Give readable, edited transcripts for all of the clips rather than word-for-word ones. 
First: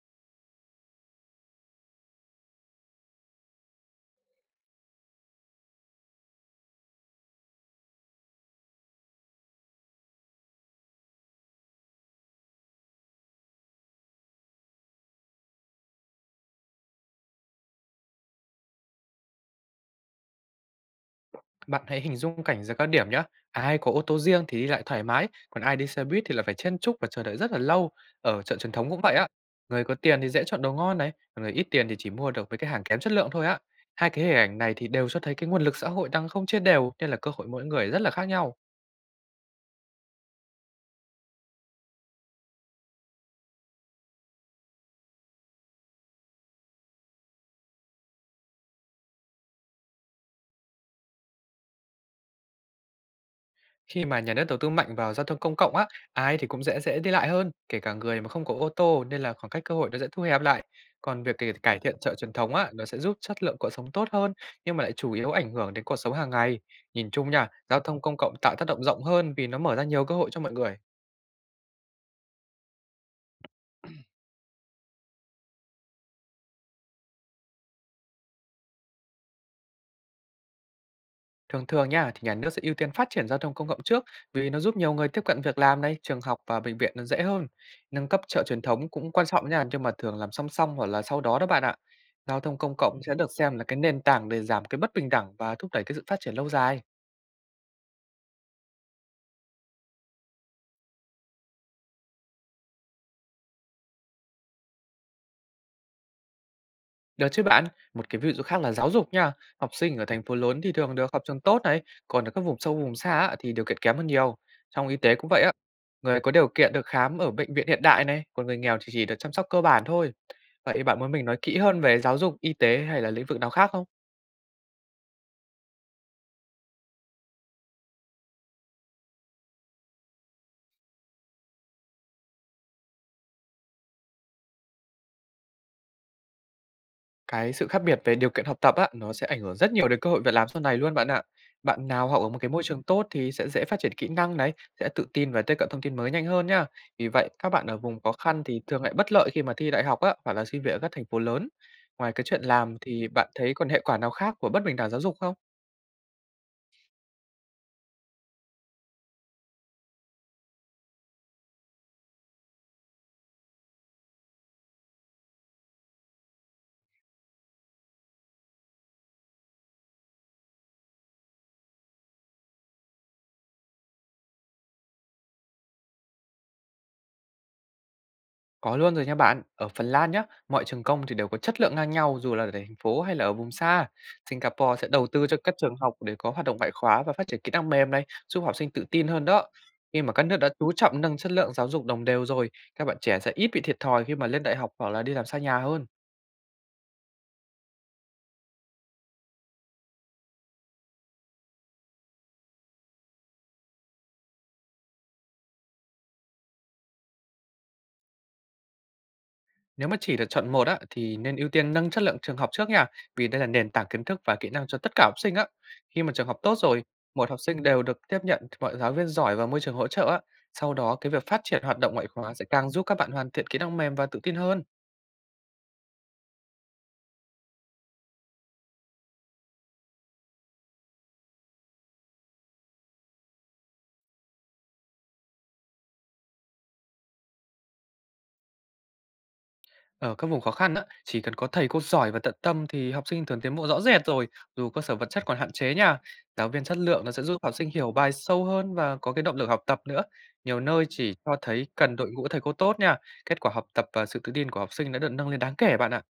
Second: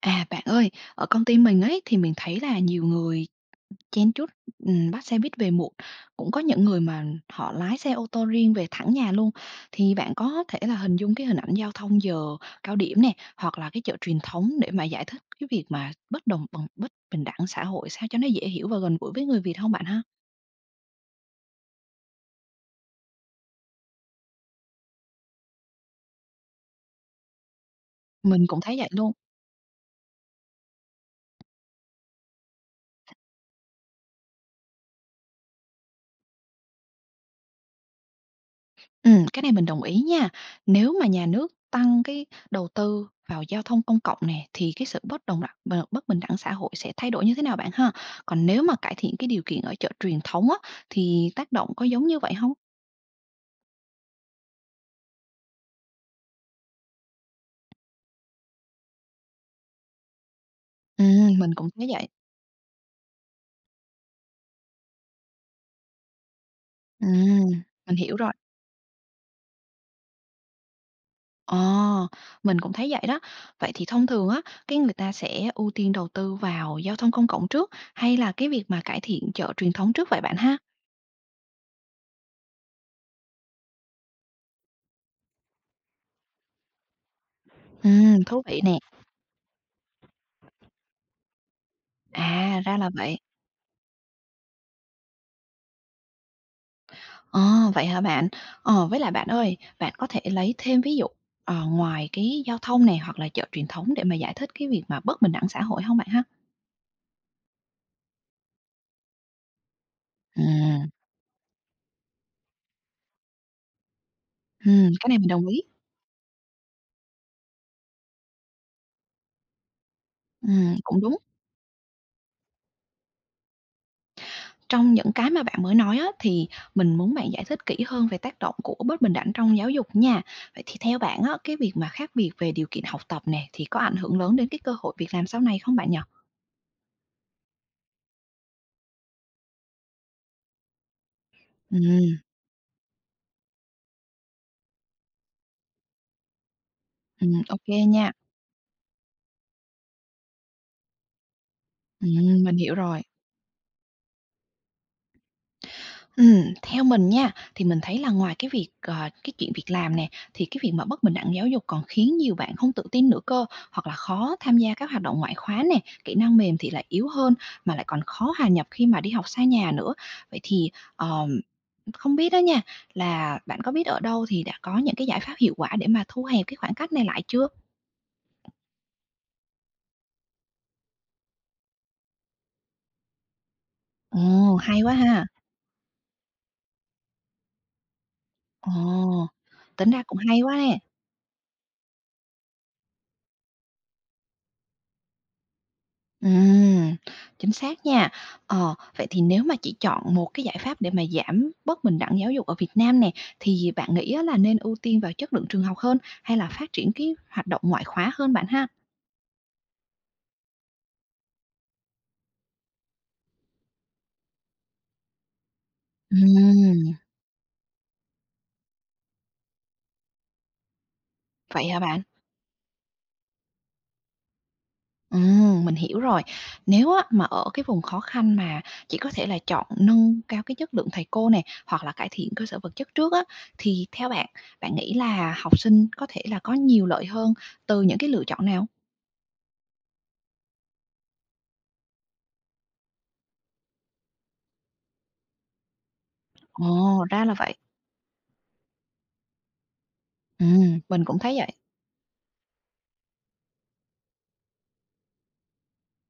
À, bạn ơi, ở công ty mình ấy thì mình thấy là nhiều người chen chúc, bắt xe buýt về muộn, cũng có những người mà họ lái xe ô tô riêng về thẳng nhà luôn. Thì bạn có thể là hình dung cái hình ảnh giao thông giờ cao điểm nè, hoặc là cái chợ truyền thống để mà giải thích cái việc mà bất đồng bằng bất bình đẳng xã hội sao cho nó dễ hiểu và gần gũi với người Việt không bạn ha? Bạn hãy hình dung cảnh giờ cao điểm nhé. Ai có ô tô riêng thì đi lại thoải mái, còn ai đi xe buýt thì lại phải chen chúc và chờ đợi rất là lâu. Ở Mình chợ cũng truyền thấy vậy thống cũng luôn. vậy á. Người có tiền thì dễ chọn đồ ngon này, còn người ít tiền thì chỉ mua được với cái hàng kém chất lượng thôi á. Hai cái hình ảnh này thì đều cho thấy cái nguồn lực xã hội đang không chia đều nên là cơ hội mỗi người rất là khác nhau. Cái này mình đồng ý nha. Nếu mà nhà nước tăng cái đầu tư vào giao thông công cộng nè, thì cái sự bất bình đẳng xã hội sẽ thay đổi như thế nào bạn ha? Còn nếu mà cải thiện cái điều kiện ở chợ truyền thống á, thì tác động có giống như vậy không? Khi mà nhà nước đầu tư mạnh vào giao thông công cộng á, ai thì cũng dễ dễ đi lại hơn, kể cả người mà không có ô tô nên là khoảng cách cơ hội nó sẽ thu hẹp lại. Còn việc Mình cũng cải thấy thiện vậy. chợ truyền thống á, nó sẽ giúp chất lượng cuộc sống tốt hơn nhưng mà lại chủ yếu ảnh hưởng đến cuộc sống hàng ngày. Nhìn chung Ừm, nha, giao mình thông công hiểu rồi. cộng tạo tác động rộng hơn vì nó mở ra nhiều cơ hội cho mọi người. Ờ, mình cũng thấy vậy đó. Vậy thì thông thường á, cái người ta sẽ ưu tiên đầu tư vào giao thông công cộng trước, hay là cái việc mà cải thiện chợ truyền thống trước vậy bạn ha? Thường thường nha, thì nhà nước sẽ ưu tiên phát triển giao thông công cộng trước vì nó giúp nhiều người tiếp cận việc làm này, trường học và bệnh viện nó dễ hơn. Nâng cấp chợ Thú vị truyền nè. thống cũng quan trọng nha, nhưng mà thường làm song song hoặc là sau đó đó bạn ạ. Giao thông À, công ra là cộng sẽ vậy. được xem là cái nền tảng để giảm cái bất bình đẳng và thúc đẩy cái sự phát triển lâu dài. Ờ, vậy hả bạn? Ờ, với lại bạn ơi, bạn có thể lấy thêm ví dụ, ngoài cái giao thông này hoặc là chợ truyền thống để mà giải thích cái việc mà bất bình đẳng xã hội không bạn ha? Được chứ bạn, một cái ví dụ khác là giáo dục nha. Học sinh ở thành phố Ừ, lớn thì thường được học trường tốt này, còn ở các vùng sâu vùng xa á, thì điều kiện kém hơn nhiều. Trong y cái tế này cũng mình vậy đồng á, ý. người có điều kiện được khám ở bệnh viện hiện đại này, còn người nghèo thì chỉ được chăm sóc cơ bản thôi. Vậy bạn Cũng muốn đúng. mình nói kỹ hơn về giáo dục, y tế hay là lĩnh vực nào khác không? Trong những cái mà bạn mới nói á, thì mình muốn bạn giải thích kỹ hơn về tác động của bất bình đẳng trong giáo dục nha. Vậy thì theo bạn á, cái việc mà khác biệt về điều kiện học tập này thì có ảnh hưởng lớn đến cái cơ hội việc làm sau này không bạn nhỉ? Cái sự khác biệt về điều kiện học tập á, nó sẽ ảnh hưởng rất nhiều đến cơ hội việc làm sau này luôn bạn ạ. Ừ, Bạn nào học ở một cái môi trường tốt thì sẽ dễ phát triển kỹ năng đấy, sẽ tự tin và tiếp cận thông tin mới nhanh hơn nhá. Vì vậy, các ô bạn ở vùng khó nha. khăn thì thường lại bất lợi khi mà thi đại học á, hoặc là xin việc ở các thành phố lớn. Ngoài cái chuyện Mình hiểu làm rồi. thì bạn thấy còn hệ quả nào khác của bất bình đẳng giáo dục không? Theo mình nha, thì mình thấy là ngoài cái việc, cái chuyện việc làm nè, thì cái việc mà bất bình đẳng giáo dục còn khiến nhiều bạn không tự tin nữa cơ, hoặc là khó tham gia các hoạt động ngoại khóa nè, kỹ năng mềm thì lại yếu hơn, mà lại còn khó hòa nhập khi mà đi học xa nhà nữa. Vậy thì, ờm, không biết đó nha, là bạn có biết ở đâu thì đã có những cái giải pháp hiệu quả để mà thu hẹp cái khoảng cách này lại chưa? Có luôn rồi nha bạn. Ở Phần Lan nhá, mọi trường công thì đều có chất lượng ngang nhau dù là ở thành phố hay là ở vùng xa. Ồ, Singapore hay sẽ quá đầu ha! tư cho các trường học để có hoạt động ngoại khóa và phát triển kỹ năng mềm này, giúp học sinh Ồ, tự tin hơn đó. tính Khi ra mà cũng các nước hay đã quá chú nè. trọng nâng chất lượng giáo dục đồng đều rồi, các bạn trẻ sẽ ít bị thiệt thòi khi mà lên đại học hoặc là đi làm xa nhà hơn. Ừm, chính xác nha. Ờ, vậy thì nếu mà chỉ chọn một cái giải pháp để mà giảm bất bình đẳng giáo dục ở Việt Nam nè, thì bạn nghĩ á là nên ưu tiên vào chất lượng trường học hơn hay là phát triển cái hoạt động ngoại khóa hơn bạn ha? Nếu mà chỉ được chọn một á, thì nên ưu tiên nâng chất lượng trường học trước nha, vì đây là nền tảng kiến thức và kỹ năng cho tất cả học sinh á. Khi mà trường học tốt rồi, Ừm, một học sinh đều được tiếp nhận mọi giáo viên giỏi và môi trường hỗ trợ á. Sau đó, cái việc phát triển vậy hoạt hả động bạn? ngoại khóa sẽ càng giúp các bạn hoàn thiện kỹ năng mềm và tự tin hơn. Mình hiểu rồi. Nếu á, mà ở cái vùng khó khăn mà chỉ có thể là chọn nâng cao cái chất lượng thầy cô này hoặc là cải thiện cơ sở vật chất trước á, thì theo bạn, bạn nghĩ là học sinh có thể là có nhiều lợi hơn từ những cái lựa chọn nào? Ở các vùng khó khăn á, chỉ cần có thầy cô giỏi và tận tâm thì học sinh thường tiến bộ rõ rệt rồi, dù cơ sở vật chất còn hạn chế nha. Giáo viên chất lượng Ồ, nó sẽ ra là giúp học vậy. sinh hiểu bài sâu hơn và có cái động lực học tập nữa. Nhiều nơi Mình chỉ cũng thấy cho vậy. thấy cần đội ngũ thầy cô tốt nha. Kết quả học tập và sự tự tin của học sinh đã được nâng lên đáng kể bạn ạ.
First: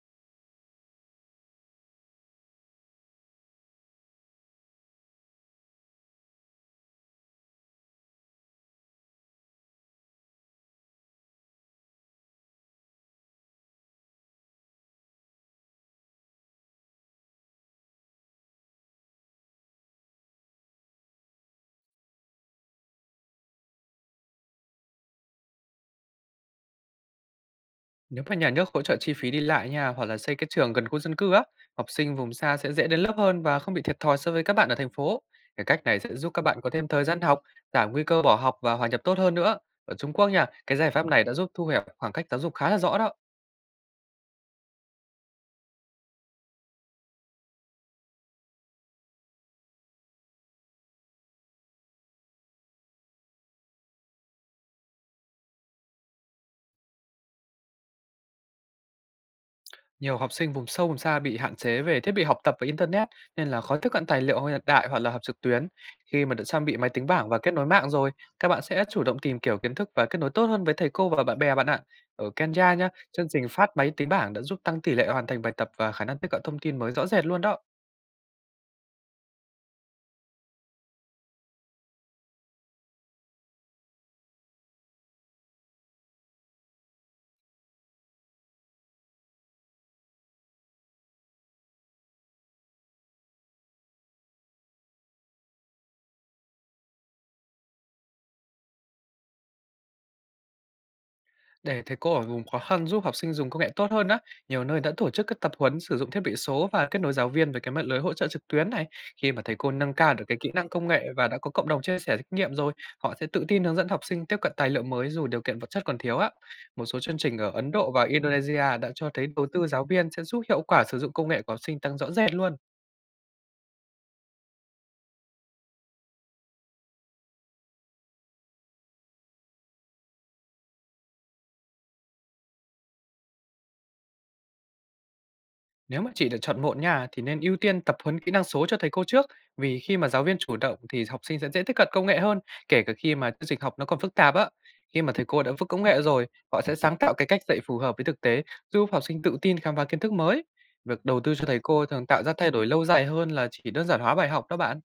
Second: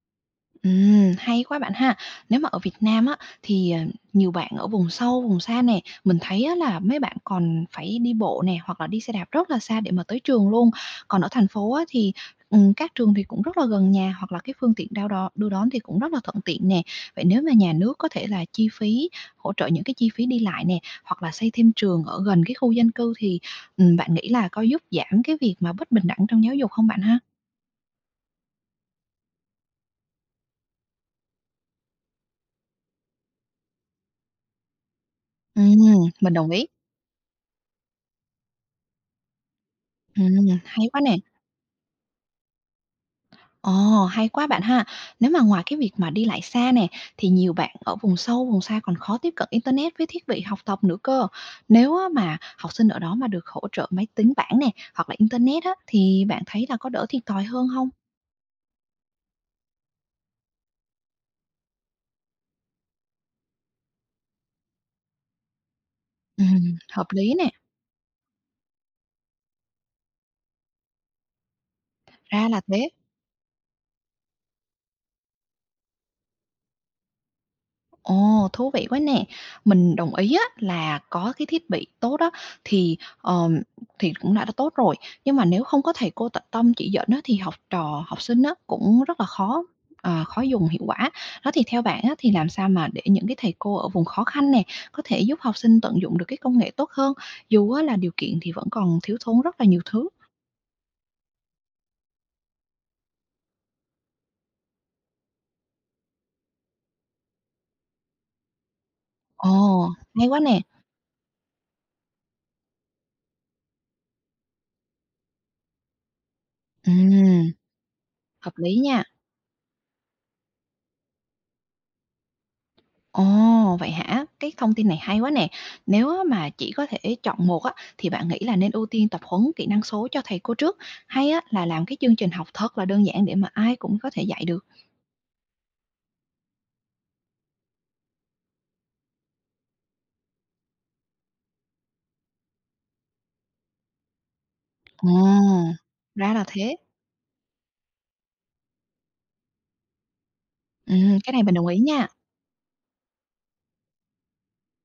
Hay quá bạn ha. Nếu mà ở Việt Nam á, thì, nhiều bạn ở vùng sâu, vùng xa nè, mình thấy á là mấy bạn còn phải đi bộ nè, hoặc là đi xe đạp rất là xa để mà tới trường luôn. Còn ở thành phố á, thì, các trường thì cũng rất là gần nhà, hoặc là cái phương tiện đao đo đưa đón thì cũng rất là thuận tiện nè. Vậy nếu mà nhà nước có thể là hỗ trợ những cái chi phí đi lại nè, hoặc là xây thêm trường ở gần cái khu dân cư thì, bạn nghĩ là có giúp giảm cái việc mà bất bình đẳng trong giáo dục không bạn ha? Nếu mà nhà nước hỗ trợ chi phí đi lại nha, hoặc là xây cái trường gần khu dân cư á, học sinh vùng xa sẽ dễ đến lớp hơn và không bị thiệt thòi so với các bạn ở thành phố. Cái Ừm, cách này sẽ giúp mình các đồng bạn ý. có thêm thời gian học, giảm nguy cơ bỏ học và hòa nhập tốt hơn nữa. Ở Trung Quốc nha, cái Hay giải quá pháp nè. này đã giúp thu hẹp khoảng cách giáo dục khá là rõ đó. Ồ, hay quá bạn ha. Nếu mà ngoài cái việc mà đi lại xa nè, thì nhiều bạn ở vùng sâu, vùng xa còn khó tiếp cận internet với thiết bị học tập nữa cơ. Nếu á mà học sinh ở đó mà được hỗ trợ máy tính bảng nè, hoặc là internet á, thì bạn thấy là có đỡ thiệt thòi hơn không? Nhiều học sinh vùng sâu vùng xa bị hạn chế về thiết bị học tập và internet nên là khó tiếp cận tài liệu hiện đại hoặc là học trực tuyến. Khi mà đã trang bị máy tính Hợp bảng lý và nè, kết nối mạng rồi, các bạn sẽ chủ động tìm kiểu kiến thức và kết nối tốt hơn với thầy cô và bạn bè bạn ạ. Ở ra là Kenya nhá, thế. chương trình phát máy tính bảng đã giúp tăng tỷ lệ hoàn thành bài tập và khả năng tiếp cận thông tin mới rõ rệt luôn đó. Ồ, thú vị quá nè. Mình đồng ý á là có cái thiết bị tốt đó thì, ờm, thì cũng đã tốt rồi, nhưng mà nếu không có thầy cô tận tâm chỉ dẫn á thì học trò, học sinh á cũng rất là khó dùng hiệu quả. Đó, thì theo bạn á thì làm sao mà để những cái thầy cô ở vùng khó khăn nè, có thể giúp học sinh tận dụng được cái công nghệ tốt hơn, dù á là điều kiện thì vẫn còn thiếu thốn rất là nhiều thứ? Để thầy cô ở vùng khó khăn giúp học sinh dùng công nghệ tốt hơn á, nhiều nơi đã tổ chức các tập huấn sử dụng thiết bị số và kết nối giáo viên với cái mạng lưới hỗ trợ trực tuyến này. Khi mà Ồ, thầy cô nâng cao được hay cái quá kỹ nè. năng công nghệ và đã có cộng đồng chia sẻ kinh nghiệm rồi, họ sẽ tự tin hướng dẫn học sinh tiếp cận tài liệu mới dù điều kiện vật chất còn thiếu á. Một số chương trình ở Ừm, Ấn Độ và hợp lý Indonesia đã nha. cho thấy đầu tư giáo viên sẽ giúp hiệu quả sử dụng công nghệ của học sinh tăng rõ rệt luôn. Ồ, vậy hả? Cái thông tin này hay quá nè. Nếu á mà chỉ có thể chọn một á, thì bạn nghĩ là nên ưu tiên tập huấn kỹ năng số cho thầy cô trước, hay á là làm cái chương trình học thật là đơn giản để mà ai cũng có thể dạy được? Nếu mà chỉ được chọn một nha, thì nên ưu tiên tập huấn kỹ năng số cho thầy cô trước, vì khi mà giáo viên chủ động thì học sinh sẽ dễ tiếp cận công nghệ hơn, kể cả khi mà chương trình học nó còn phức tạp á. Khi mà thầy cô đã vững Ồ, công nghệ rồi, ra là họ sẽ thế. sáng tạo cái cách dạy phù hợp với thực tế, giúp học sinh tự tin khám phá kiến thức mới. Ừ, Việc đầu cái tư này cho mình thầy đồng ý cô thường nha. tạo ra thay đổi lâu dài hơn là chỉ đơn giản hóa bài học đó bạn.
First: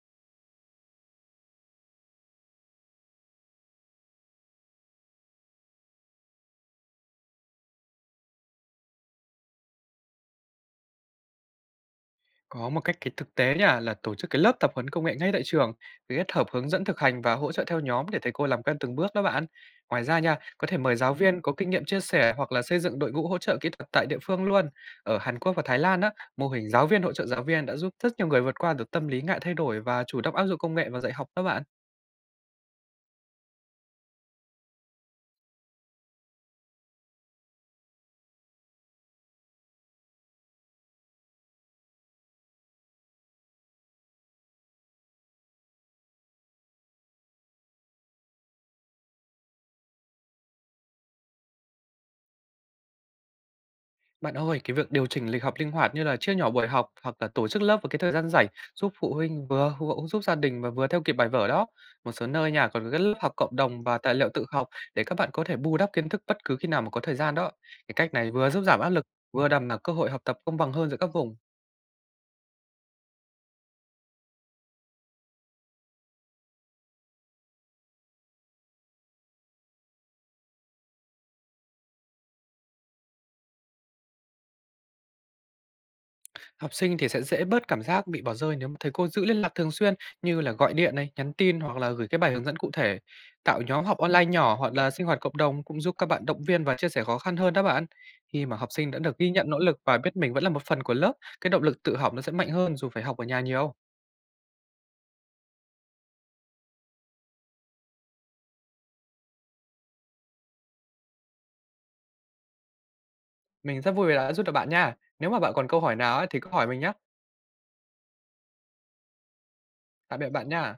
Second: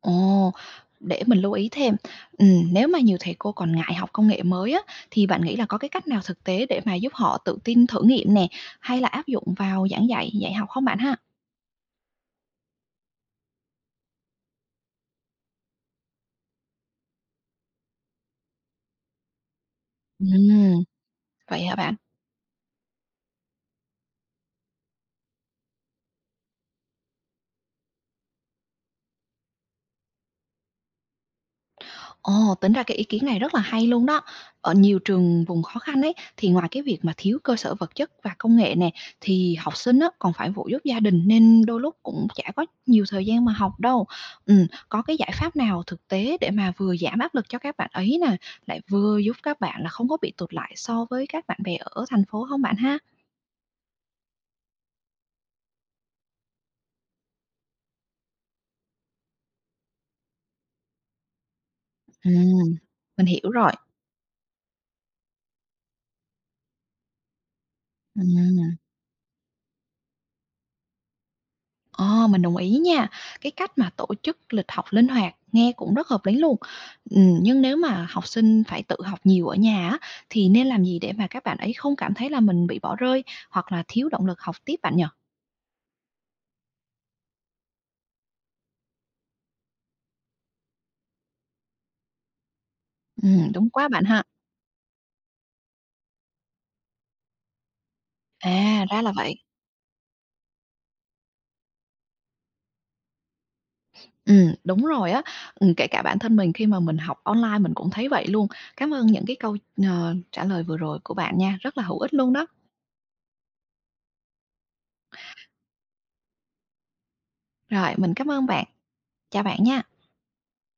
Ồ, để mình lưu ý thêm. Ừm, nếu mà nhiều thầy cô còn ngại học công nghệ mới á, thì bạn nghĩ là có cái cách nào thực tế để mà giúp họ tự tin thử nghiệm nè, hay là áp dụng vào giảng dạy, dạy học không bạn ha? Có một cách cái thực tế nha là tổ chức cái lớp tập huấn công nghệ ngay tại trường, kết hợp hướng dẫn thực hành và hỗ trợ theo nhóm để thầy cô làm quen từng bước đó bạn. Ngoài ra Ừ, nha, có thể mời giáo viên có vậy kinh hả nghiệm bạn? chia sẻ hoặc là xây dựng đội ngũ hỗ trợ kỹ thuật tại địa phương luôn. Ở Hàn Quốc và Thái Lan á, mô hình giáo viên hỗ trợ giáo viên đã giúp rất nhiều người vượt qua được tâm lý ngại thay đổi và chủ động áp dụng công nghệ vào dạy học đó bạn. Ồ, tính ra cái ý kiến này rất là hay luôn đó. Ở nhiều trường vùng khó khăn ấy, thì ngoài cái việc mà thiếu cơ sở vật chất và công nghệ nè, thì học sinh á, còn phải phụ giúp gia đình nên đôi lúc cũng chả có nhiều thời gian mà học đâu. Có cái giải pháp nào thực tế để mà vừa giảm áp lực cho các bạn ấy nè, lại vừa giúp các bạn là không có bị tụt lại so với các bạn bè ở thành phố không bạn ha? Bạn ơi, cái việc điều chỉnh lịch học linh hoạt như là chia nhỏ buổi học hoặc là tổ chức lớp vào cái thời gian rảnh giúp phụ huynh vừa giúp gia đình và vừa theo kịp bài vở đó. Một số nơi nhà Ừm, còn có các lớp mình học hiểu cộng rồi. đồng và tài liệu tự học để các bạn có thể bù đắp kiến thức bất cứ khi nào mà có thời gian đó. Cái cách này vừa giúp Ừm. giảm áp lực, vừa đảm bảo cơ hội học tập công bằng hơn giữa các vùng. Ờ, mình đồng ý nha. Cái cách mà tổ chức lịch học linh hoạt nghe cũng rất hợp lý luôn. Nhưng nếu mà học sinh phải tự học nhiều ở nhà á, thì nên làm gì để mà các bạn ấy không cảm thấy là mình bị bỏ rơi hoặc là thiếu động lực học tiếp bạn nhỉ? Học sinh thì sẽ dễ bớt cảm giác bị bỏ rơi nếu mà thầy cô giữ liên lạc thường xuyên như là gọi điện này, nhắn tin hoặc là gửi cái bài hướng dẫn cụ thể. Tạo Đúng nhóm quá học bạn ha. online nhỏ hoặc là sinh hoạt cộng đồng cũng giúp các bạn động viên và chia sẻ khó khăn hơn đó bạn. Khi mà học À, sinh đã ra là được ghi vậy. nhận nỗ lực và biết mình vẫn là một phần của lớp, cái động lực tự học nó sẽ mạnh hơn dù phải học ở nhà nhiều. Đúng rồi á. Kể cả bản thân mình khi mà mình học online mình cũng thấy vậy luôn. Cảm ơn những cái câu, trả lời vừa rồi của bạn nha, rất là hữu ích luôn đó. Mình rất vui vì đã giúp được bạn nha. Nếu mà bạn còn câu hỏi nào ấy thì cứ hỏi mình nhé. Rồi, mình cảm ơn bạn. Chào bạn nha. Tạm biệt bạn nha.